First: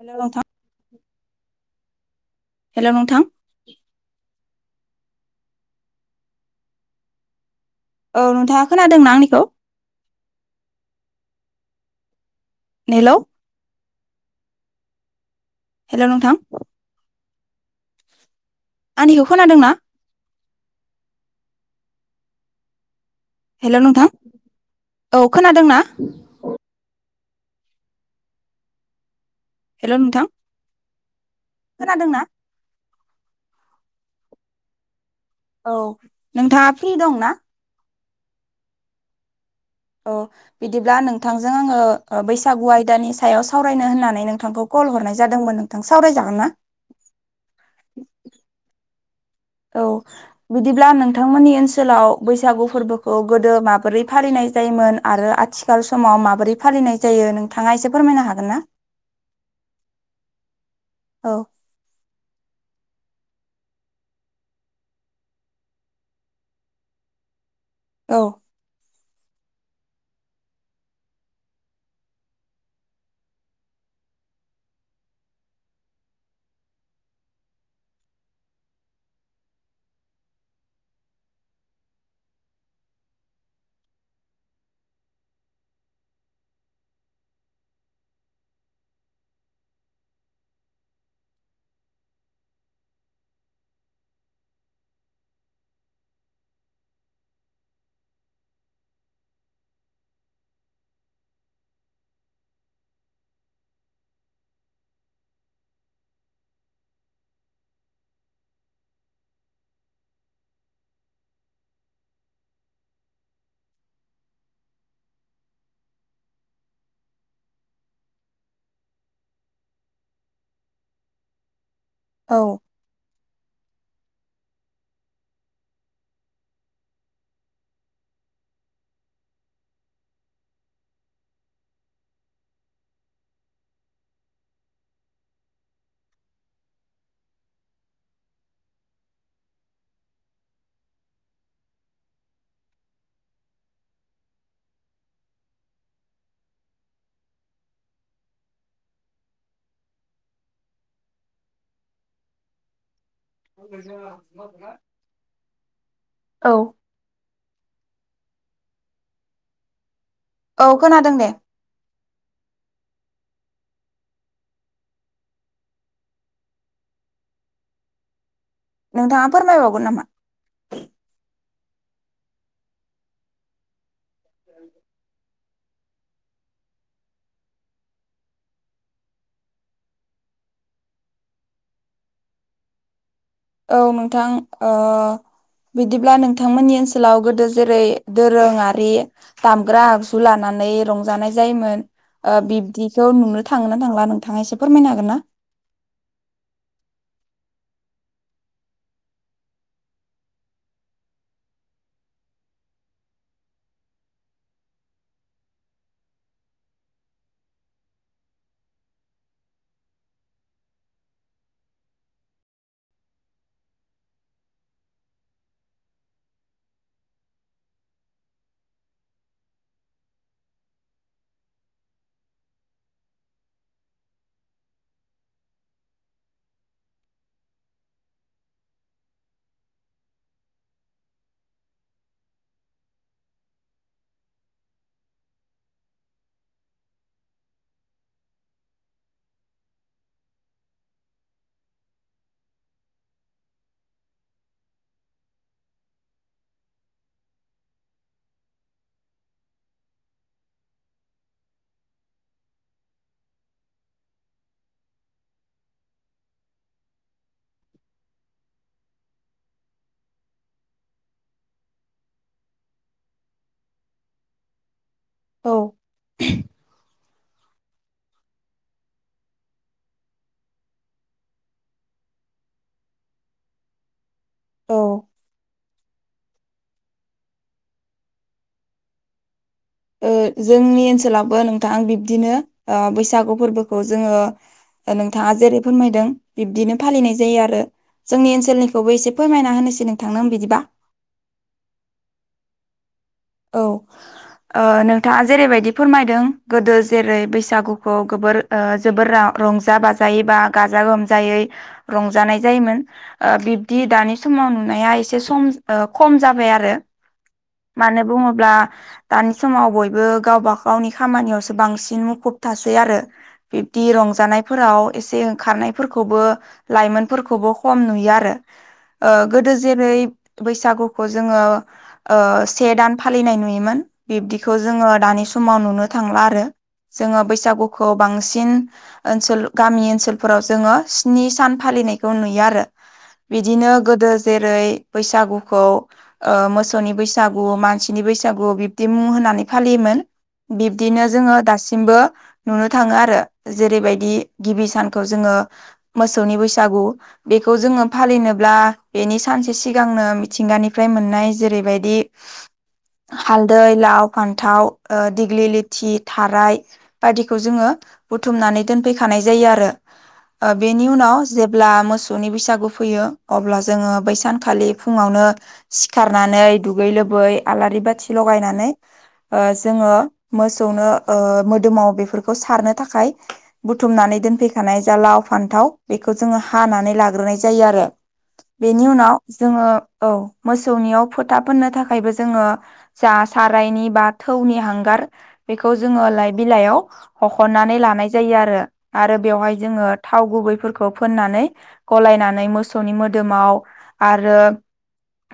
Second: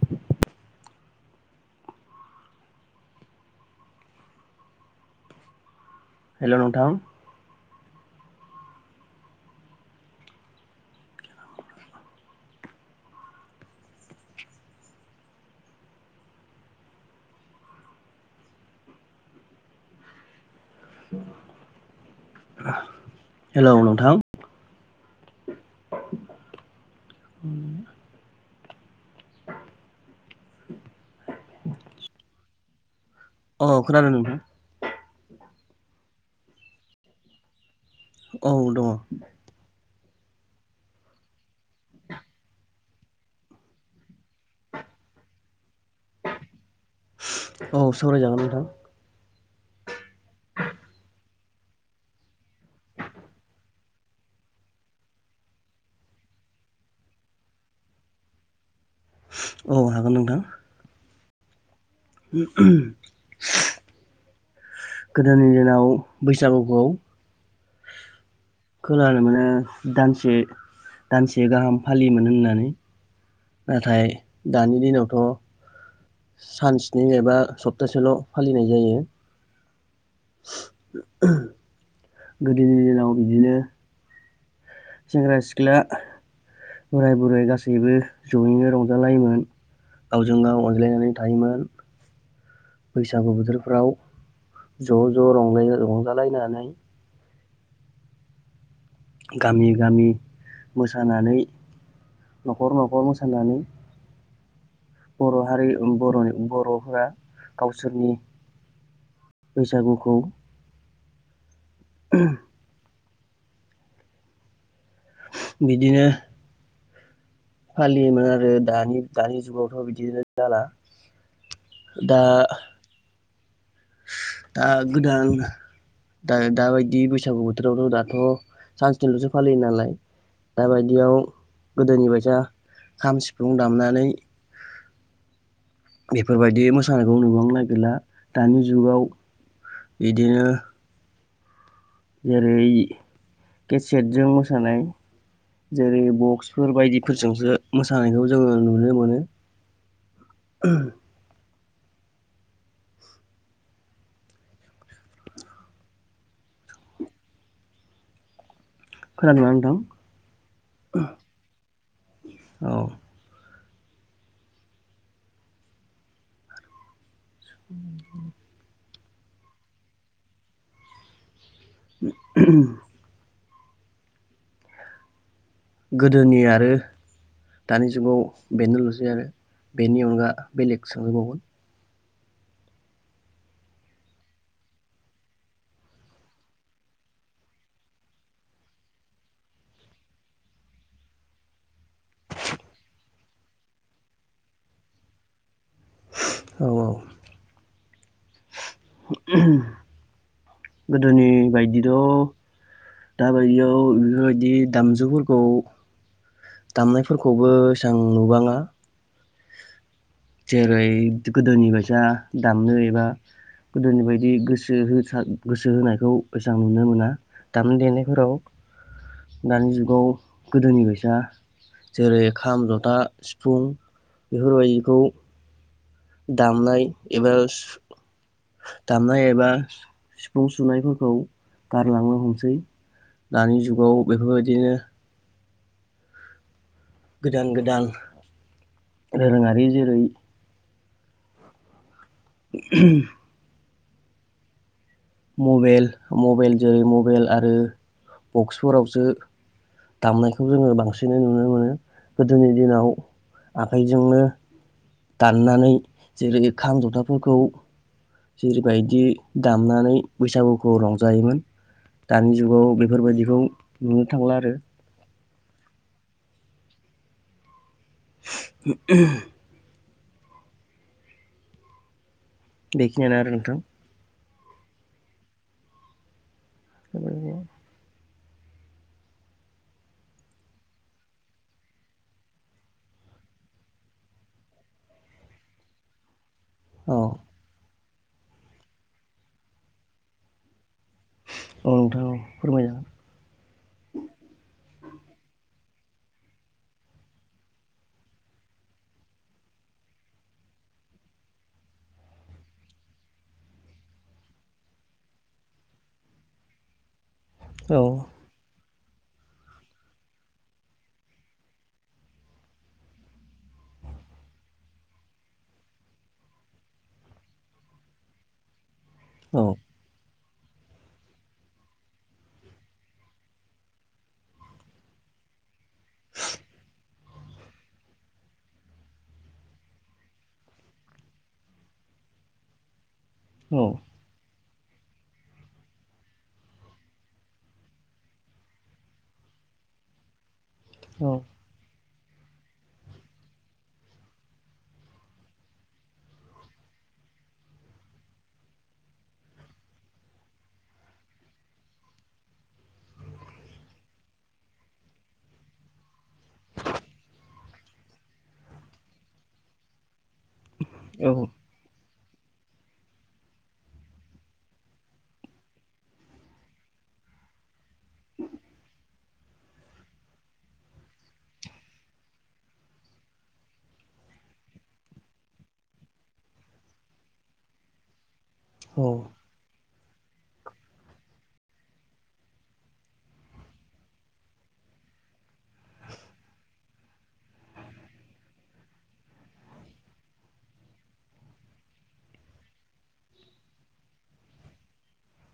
हेल नथां हेल' नोंथां हेल' नोंथां औ नोंथाङा खोनादों न आंनिखौ? नेलौ! हेल' नोंथां! आंनिखौ खोनादों ना? हेल' नोंथां! औ खोनादोंना? [unintelligible] हेल' नोंथां! खोनादोंना? अ खोनादों नोंथां। औ नोंथाङा फ्रि दं ना? औ दङ। औ। बिदिब्ला नोंथांजों आङो ओ बैसागु आयदानि सायाव सावरायनो होननानै नोंथांखौ कल हरनाय जादोंमोन नों थां सावरायजागोन ना? औ सावरायजागोन नोंथां। औ। बिदिब्ला नोंथांमोननि ओनसोलाव बैसागु फोरबोखौ गोदो माबोरै फालिनाय जायोमोन आरो आथि खाल समाव माबोरै फालिनाय जायो नोंथाङा एसे फोरमायनो हागोन ना? औ हागोन नोंथां। औ। [unintelligible] गोदोनि दिनाव बैसागुखौ औ। खोनानो मोनो दानसे दानसे गाहाम फालियोमोन होननानै। नाथाय दानि दिनावथ' सान स्नि एबा सप्तासेल' फालिनाय जायो। [unintelligible] गोदोनि दिनाव बिदिनो सेंग्रा सिख्ला बोराय बुरै गासैबो जयैनो रंजालायोमोन। गावजों गाव अनज्लायनानै थायोमोन। बैसागु बोथोरफ्राव ज' ज' रंलाय रंजालायनानै गामि गामि मोसानानै न'खर न'खर मोसानानै बर' हारि उम बर'नि बर'फोरा गावसोरनि बैसागुखौ [unintelligible] बिदिनो फालियोमोन आरो दानि दानि जुगावथ' बिदिनो जाला। दा औ दा गोदान दा दाबायदि बैसागु बोथोरावथ' दाथ' सानसेनिल'सो फालियो नालाय दााबायदियाव गोदोनि बायदि खाम सिफुं दामनानै बेफोरबायदि मोसानायखौ नुबांनो नागिरला दानि जुगाव बिदिनो जेरै केसेटजों मोसानाय जेरै बक्सफोर बायदिफोरजोंसो मोसानायखौ जोङो नुनो मोनो। [unintelligible] [unintelligible] औ खोनादोंना नोंथां? औ खोनादों दे। औ। [unintelligible] नोंथाङा फोरमायबावगोन नामा। [unintelligible] [unintelligible] गोदोनि आरो दानि जुगाव बेनोल'सै आरो बेनि अनगा बेलेग सोंहरबावगोन‌। औ नोंथां बिदिब्ला नोंथांमोननि ओनसोलाव गोदो जेरै दोरोङारि दामग्रा आगजु लानानै रंजानाय जायोमोन। बिब्दिखौ नुनो थाङोन ना थांला नोंथाङा एसे फोरमायनो हागोन ना। औ औ [unintelligible] गोदोनि बायदिथ' दााबायदियाव बेफोरबायदि दामजुफोरखौ दामनायफोरखौबो एसबां नुबाङा। जेरै गोदोनि बायसा दामनो एबा गोदोनि बायदि गोसो होसार गोसो होनायखौ एसेां नुनो मोना दामनाय देनायफोराव दानि जुगाव गोदोनि फैसा जेरै खाम जथा सिफुं बेफोरबायदिखौ। दामनाय एबा दामनाय एबा सिफुं सुनायफोरखौ गारलांनो हमसै दानि जुगाव बेफोरबायदिनो गोदान गोदान दोरोङारि जेरै [unintelligible] मबाइेल मबाइल जों मबाइल आरो बक्सफोरावसो दामनायखौ जोङो बांसिनै नुनो मोनो गोदोनि दिनाव आखाइजोंनो दाननानै जेरै खाम जथाफोरखौ जेरैबायदि दामनानै बैसागुखौ रंजायोमोन दानि जुगाव बेफोरबायदिखौ नुनो थांला आरो औ [unintelligible] बेखिनियानो आरो नोंथां। औ [unintelligible] जोंनि ओनसोलावबो नोंथां बिब्दिनो बैसागु फोरबोखौ जोङो नोंथाङा जेरै फोरमायदों। बिब्दिनो औ फालिनाय जायो आरो जोंनि ओनसोलनिखौबो एसे फोरमायना होनोसै नोंथांनो आं बिदिबा औ नोंथाङा औ फोरमायजागोन। औ नोंथाङा जेरैबायदि फोरमायदों गोदो जेरै बैसागुखौ गोबोर जोबोर रंजा बाजायै बा गाजा गोमजायै रंजानाय जायोमोन बिब्दि दानि समाव नुनाया एसे सम खम जाबाय आरो औ मानो बुङोब्ला दानि समाव बयबो गावबाागावनि खामानियावसो बांसिन मुखुब थासै आरो बिब्दि रंजानायफोराव एसें खारनायफोरखौबो लाइमोनफोरखौबो खम नुयो आरो औ गोदो जेरै बैसागुखौ जोङो से दान फालिनाय नुयोमोन बिब्दिखौ जोङो दानि समाव नु नुनो थांला आरो जोङो बैसागुखौ बांसिन ओनसोल गामि ओनसोलफोराव जोङो स्नि सान फालिनायखौ नुयो आरो। औ बिदिनो गोदो जेरै बैसागुखौ मोसौनि बैसा। बैसागु मानसिनि बैसागु बिब्दि मुं होननानै फालियोमोन बिब्दिनो जोङो दासिमबो नुनो थाङो आरो जेरैबायदि गिबि सानखौ जोङो मोसौनि बैसागु बेखौ जोङो फालिनोब्ला बेनि सानसे सिगांनो मिथिंगानिफ्राय मोननाय जेरैबायदि हालदै लाव फान्थाव दिग्लि लिथि थाराय बायदिखौ जोङो बुथुमनानै दोनफैखानाय जायो आरो बेनि औ उनाव जे अब्ला मोसौनि बैसागु फैयो अब्ला जोङो बै सानखालि फुङावनो सिखारनानै दुगै लोबै आलारि बाथि लगायनानै जोङो मोसौनो मोदोमाव बेफोरखौ सारनो थाखाय बुथुमनानै दोनफैखानाय जा लाव फान्थाव बेखौ जोङो हानानै लाग्रोनाय जायो आरो औ बेनि उनाव जोङो औ मोसौनियाव फोथा फनो थाखायबो जोङो जा सारायनि बा थौनि हांगार बेखौ जोङो लइ बिलाइयाव हखननानै लानाय जायो आरो आरो बेवहाय जोङो थाव गुबैफोरखौ फोननानै गलायनानै मोसौनि मोदोमाव आरो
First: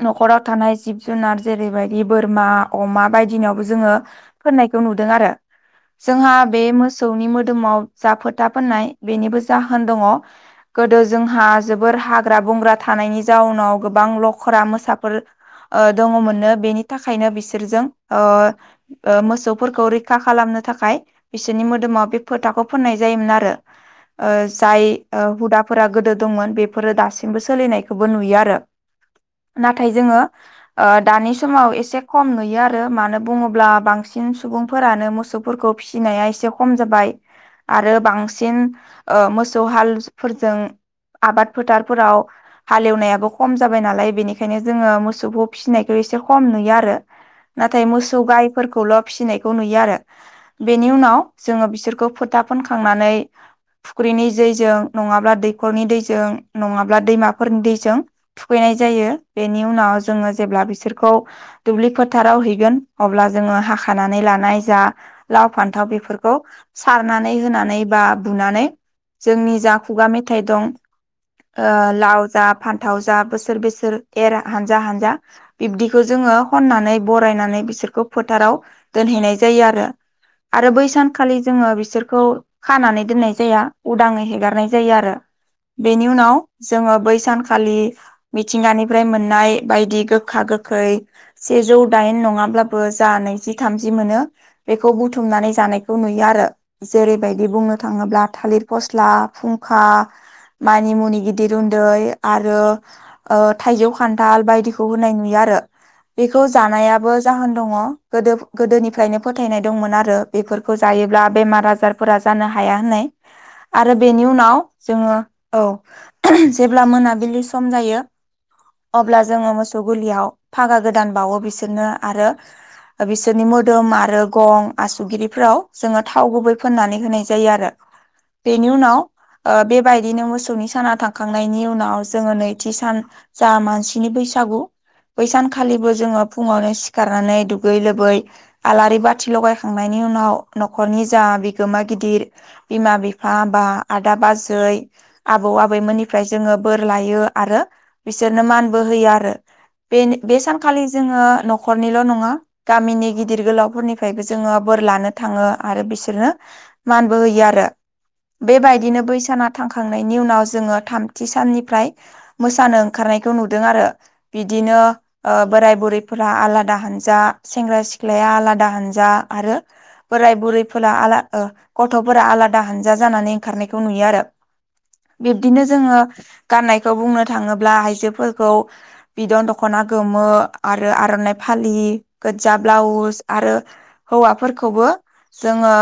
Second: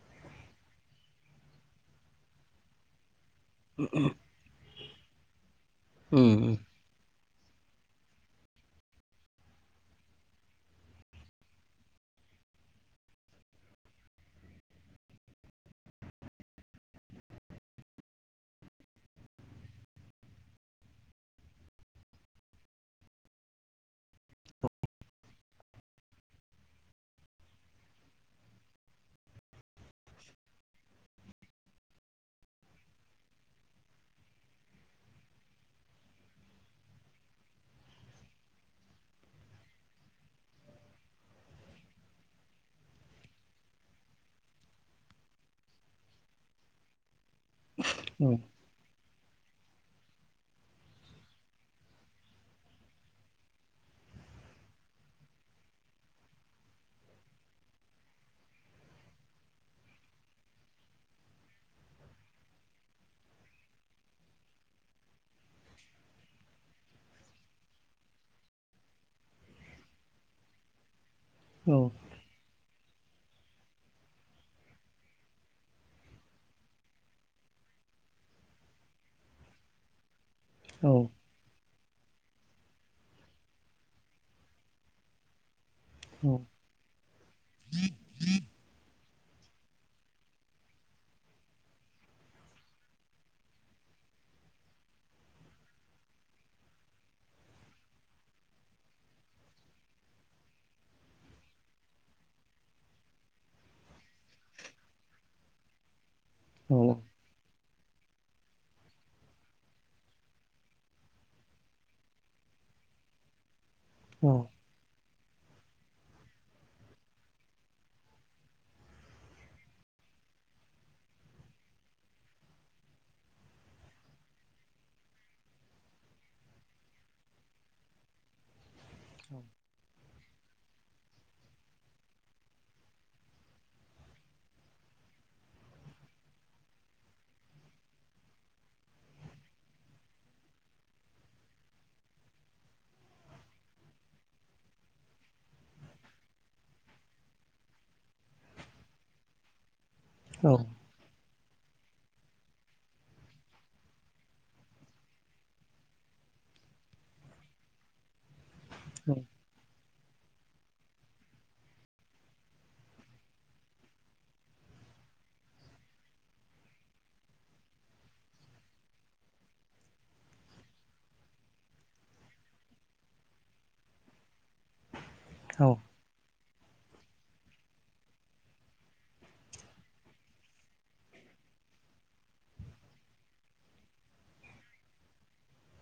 न'खराव थानाय जिब जुनार जेरैबायदि बोरमा, अमा बायदि दिनावबो जोङो फनायखौ नुदों आरो जोंहा उम बे मोसौनि मोदोमाव जा फोथा फोननाय बेनिबो जाहोन दङ गोदो जोंहा जोबोर हाग्रा बंग्रा थानायनि जाउनाव गोबां लखरा मोसाफोर दङमोनो बेनि थाखायनो बिसोरजों मोसौफोरखौ रैखा खालामनो थाखाय बिसोरनि मोदोमाव बे फोथाखौ फोननाय जायोमोन आरो जाय हुदाफोरा गोदो दंमोन बेफोरो दासिमबो सोलिनायखौबो नुयो आरो [unintelligible] दानि समाव एसे खम नुयो आरो मानो बुङोब्ला बांसिन सुबुंफोरानो मोसौ फोरफोरखौ फिसिनाया एसे खम जाबाय आरो बांसिन मोसौ हालफोरजों आबाद फोथारफोराव हालेवनायाबो खम जाबाय नालाय बेनिखायनो जोङो मोसौ ज फिसिनायखौ एसे खम नुयो आरो नाथाय मोसौ उम गाय फोरखौल' फिसिनायखौ नुयो आरो बेनि उनाव जोङो बिसोरखौ फोथा फनखांनानै फुख्रिनि दैजों नङाब्ला दैखरनि दैजों नङाब्ला दैमाफोरनि दैजों थुखैनाय जायो बेनि उनाव जोङो जेब्ला बिसोरखौ दुब्लि फोथाराव हैगोन अब्ला जोङो हाखानानै लानाय जा लाव फान्थाव बेफोरखौ सारनानै होनानै बा बुनानै जोंनि जा खुगा मेथाइ दं ओ औ लाव जा फान्थाव जा बोसोर बोसोर एर हानजा हानजा बिब्दिखौ जोङो खन्नानै बरायनानै बिसोरखौ फोथाराव दोनहैनाय जायो आरो आरो बै औ औ सानखालि जोङो बिसोरखौ खानानै दोननाय जाया उदाङै हेगारनाय जायो आरो बेनि उनाव जोङो बै सानखालि मिथिंगानिफ्राय मोननाय बायदि गोखा गोखै सेजौ दाइन नङाब्लाबो जा नैजि, थामजि मोनो बेखौ बुथुमनानै जानायखौ नुयो आरो जेरैबायदि बुंनो थाङोब्ला थालिर फस्ला, फुंखा मानि मुनि गिदिर उन्दै आरो थाइजौ खान थाल बायदिखौ होनाय नुयो आरो बेखौ औ औ जानायाबो जाहोन दङ गोदो गोदोनिफ्रायनो फोथायनाय दंमोन आरो बेफोरखौ जायोब्ला बेमार आजार फोरा जानो हाया होननाय आरो बेनि उनाव जोङो औ जेब्ला मोनाबिलि सम जायो अब्ला जोङो मोसौ गलियाव फागा गोदान बावो बिसोरनो आरो बिसोरनि मोदोम आरो गं आसुगिरिफोराव जोङो थाव गुबै फोननानै होनाय जायो आरो। बेनि उनाव ओ [inaudible] बेबायदिनो मोसौनि साना थांखांनायनि उनाव जोङो नैथि सान जा मान सिनि बैसागु बै सानखालिबो जोङो फुङावनो सिखारनानै दुगै लोबै आलारि बाथि लगायखांनायनि उनाव न'खरनि जा बिगोमा गिदिर बिमा बिफा बा आदा बाजै आबौ आबैमोननिफ्राय जोङो बोर लायो आरो बिसोरनो मान बो होयो आरो बेन बे औ सानखालि जोङो न'खरनिल' नङा। गामिनि गिदिर गोलावफोरनिफ्रायबो जोङो बोर लानो थाङो आरो बिसोरनो मानबो होयो आरो बेबाय बिदिनो बै साना थांखांनायनि उनाव जोङो थामथि साननिफ्राय मोसानो ओंखारनायखौ नु दों आरो बिदिनो। ओ बोराय बुरैफोरा आलादा हानजा सेंग्रा सिख्लाया आलादा हान्जा आरो बोराय बुरैफोरा आला ओ गथ'फोरा आलादा हानजा जानानै ओंखारनायखौ नुयो आरो। बिब्दिनो जोङो गाननायखौ बुंनो थाङोब्ला आइजोफोरखौ बिदन दख'ना गोमो आरो आर'नाइ फालि गोजजा ब्लाउस आरो हौवाफोरखौबो जोङो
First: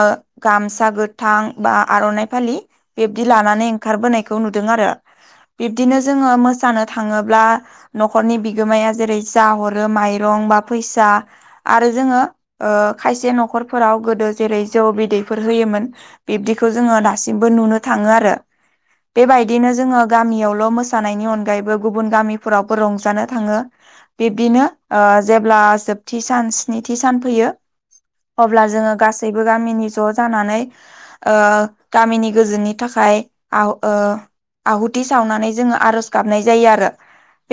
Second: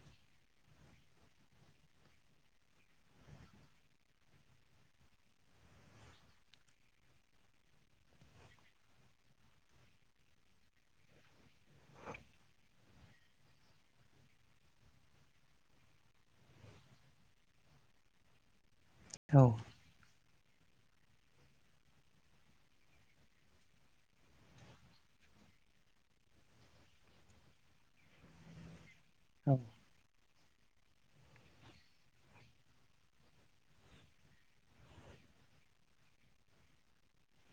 गामसा गोथां बा आर'नाइ फालि बिब्दि लानानै ओंखारबोनायखौ नुदों आरो बिब्दिनो जोङो मोसानो थाङो। ब्ला न'खरनि बिगोमाया जेरै जा हरो माइरं बा फैसा। आरो जोङो ओ खायसे न'खरफोराव गोदो जेरै जौ बिदैफोर होयोमोन। बिब्दिखौ जोङो दासिमबो नुनो थाङो आरो। बेबायदिनो जोङो गामियावल' मोसानायनि अनगायैबो गुबुन गामिफोरावबो रंजानो थाङो। बिब्दिनो ओ जेब्ला जोबथि सान स्निथि सान फैयो। अब्ला जोङो गासैबो गामिनि ज' जानानै ओ गामिनि गोजोननि थाखाय आव ओ आहुथि सावनानै जोङो आर'ज गाबनाय जायो आरो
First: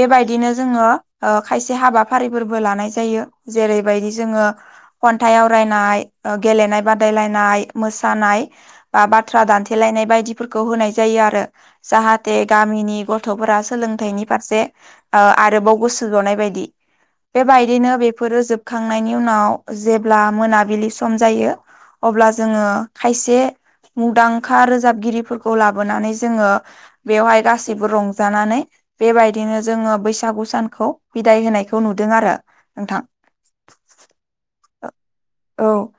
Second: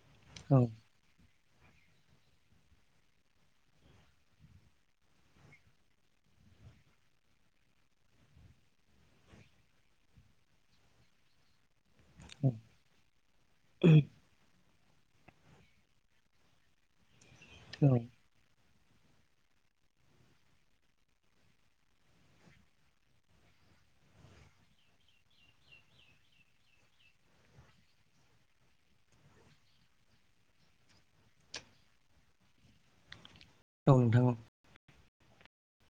बेबायदिनो जोङो ओ खायसे हाबाफारिफोरबो लानाय जायो जेरैबायदि जोङो खन्थाइ आवरायनाय, ओ गेलेनाय बादायलायनाय, मोसानाय बा बाथ्रा दानथेलायनाय बायदिफोरखौ होनाय जायो आरो। जाहाथे गामिनि गथ'फोरा सोलोंथाइ नि फारसे‌ ओ आरोबाव गोसो जनाय बायदि बेबायदिनो बे फोरो जोबखांनायनि उनाव जेब्ला मोनाबिलि सम जायो। अब्ला जोङो खायसे मुंदांखा रोजाबगिरिफोरखौ लाबोनानै जोङो बेवहाय गासैबो रंजानानै बेबायदिनो जोङो बैसागु सानखौ बिदाय होनायखौ नुदों आरो नोंथां। औ नोंथां औ। [unintelligible] औ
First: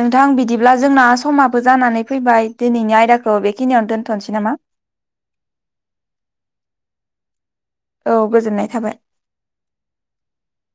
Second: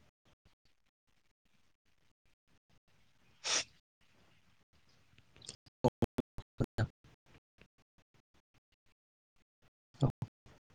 नोंथां बिदिब्ला जोंना समाबो जानानै फैबाय दिनैनि आयदाखौ बेखिनियावनो दोनथ'नोसै नामा? [inaudible] औ गोजोननाय थाबाय। [unintelligible]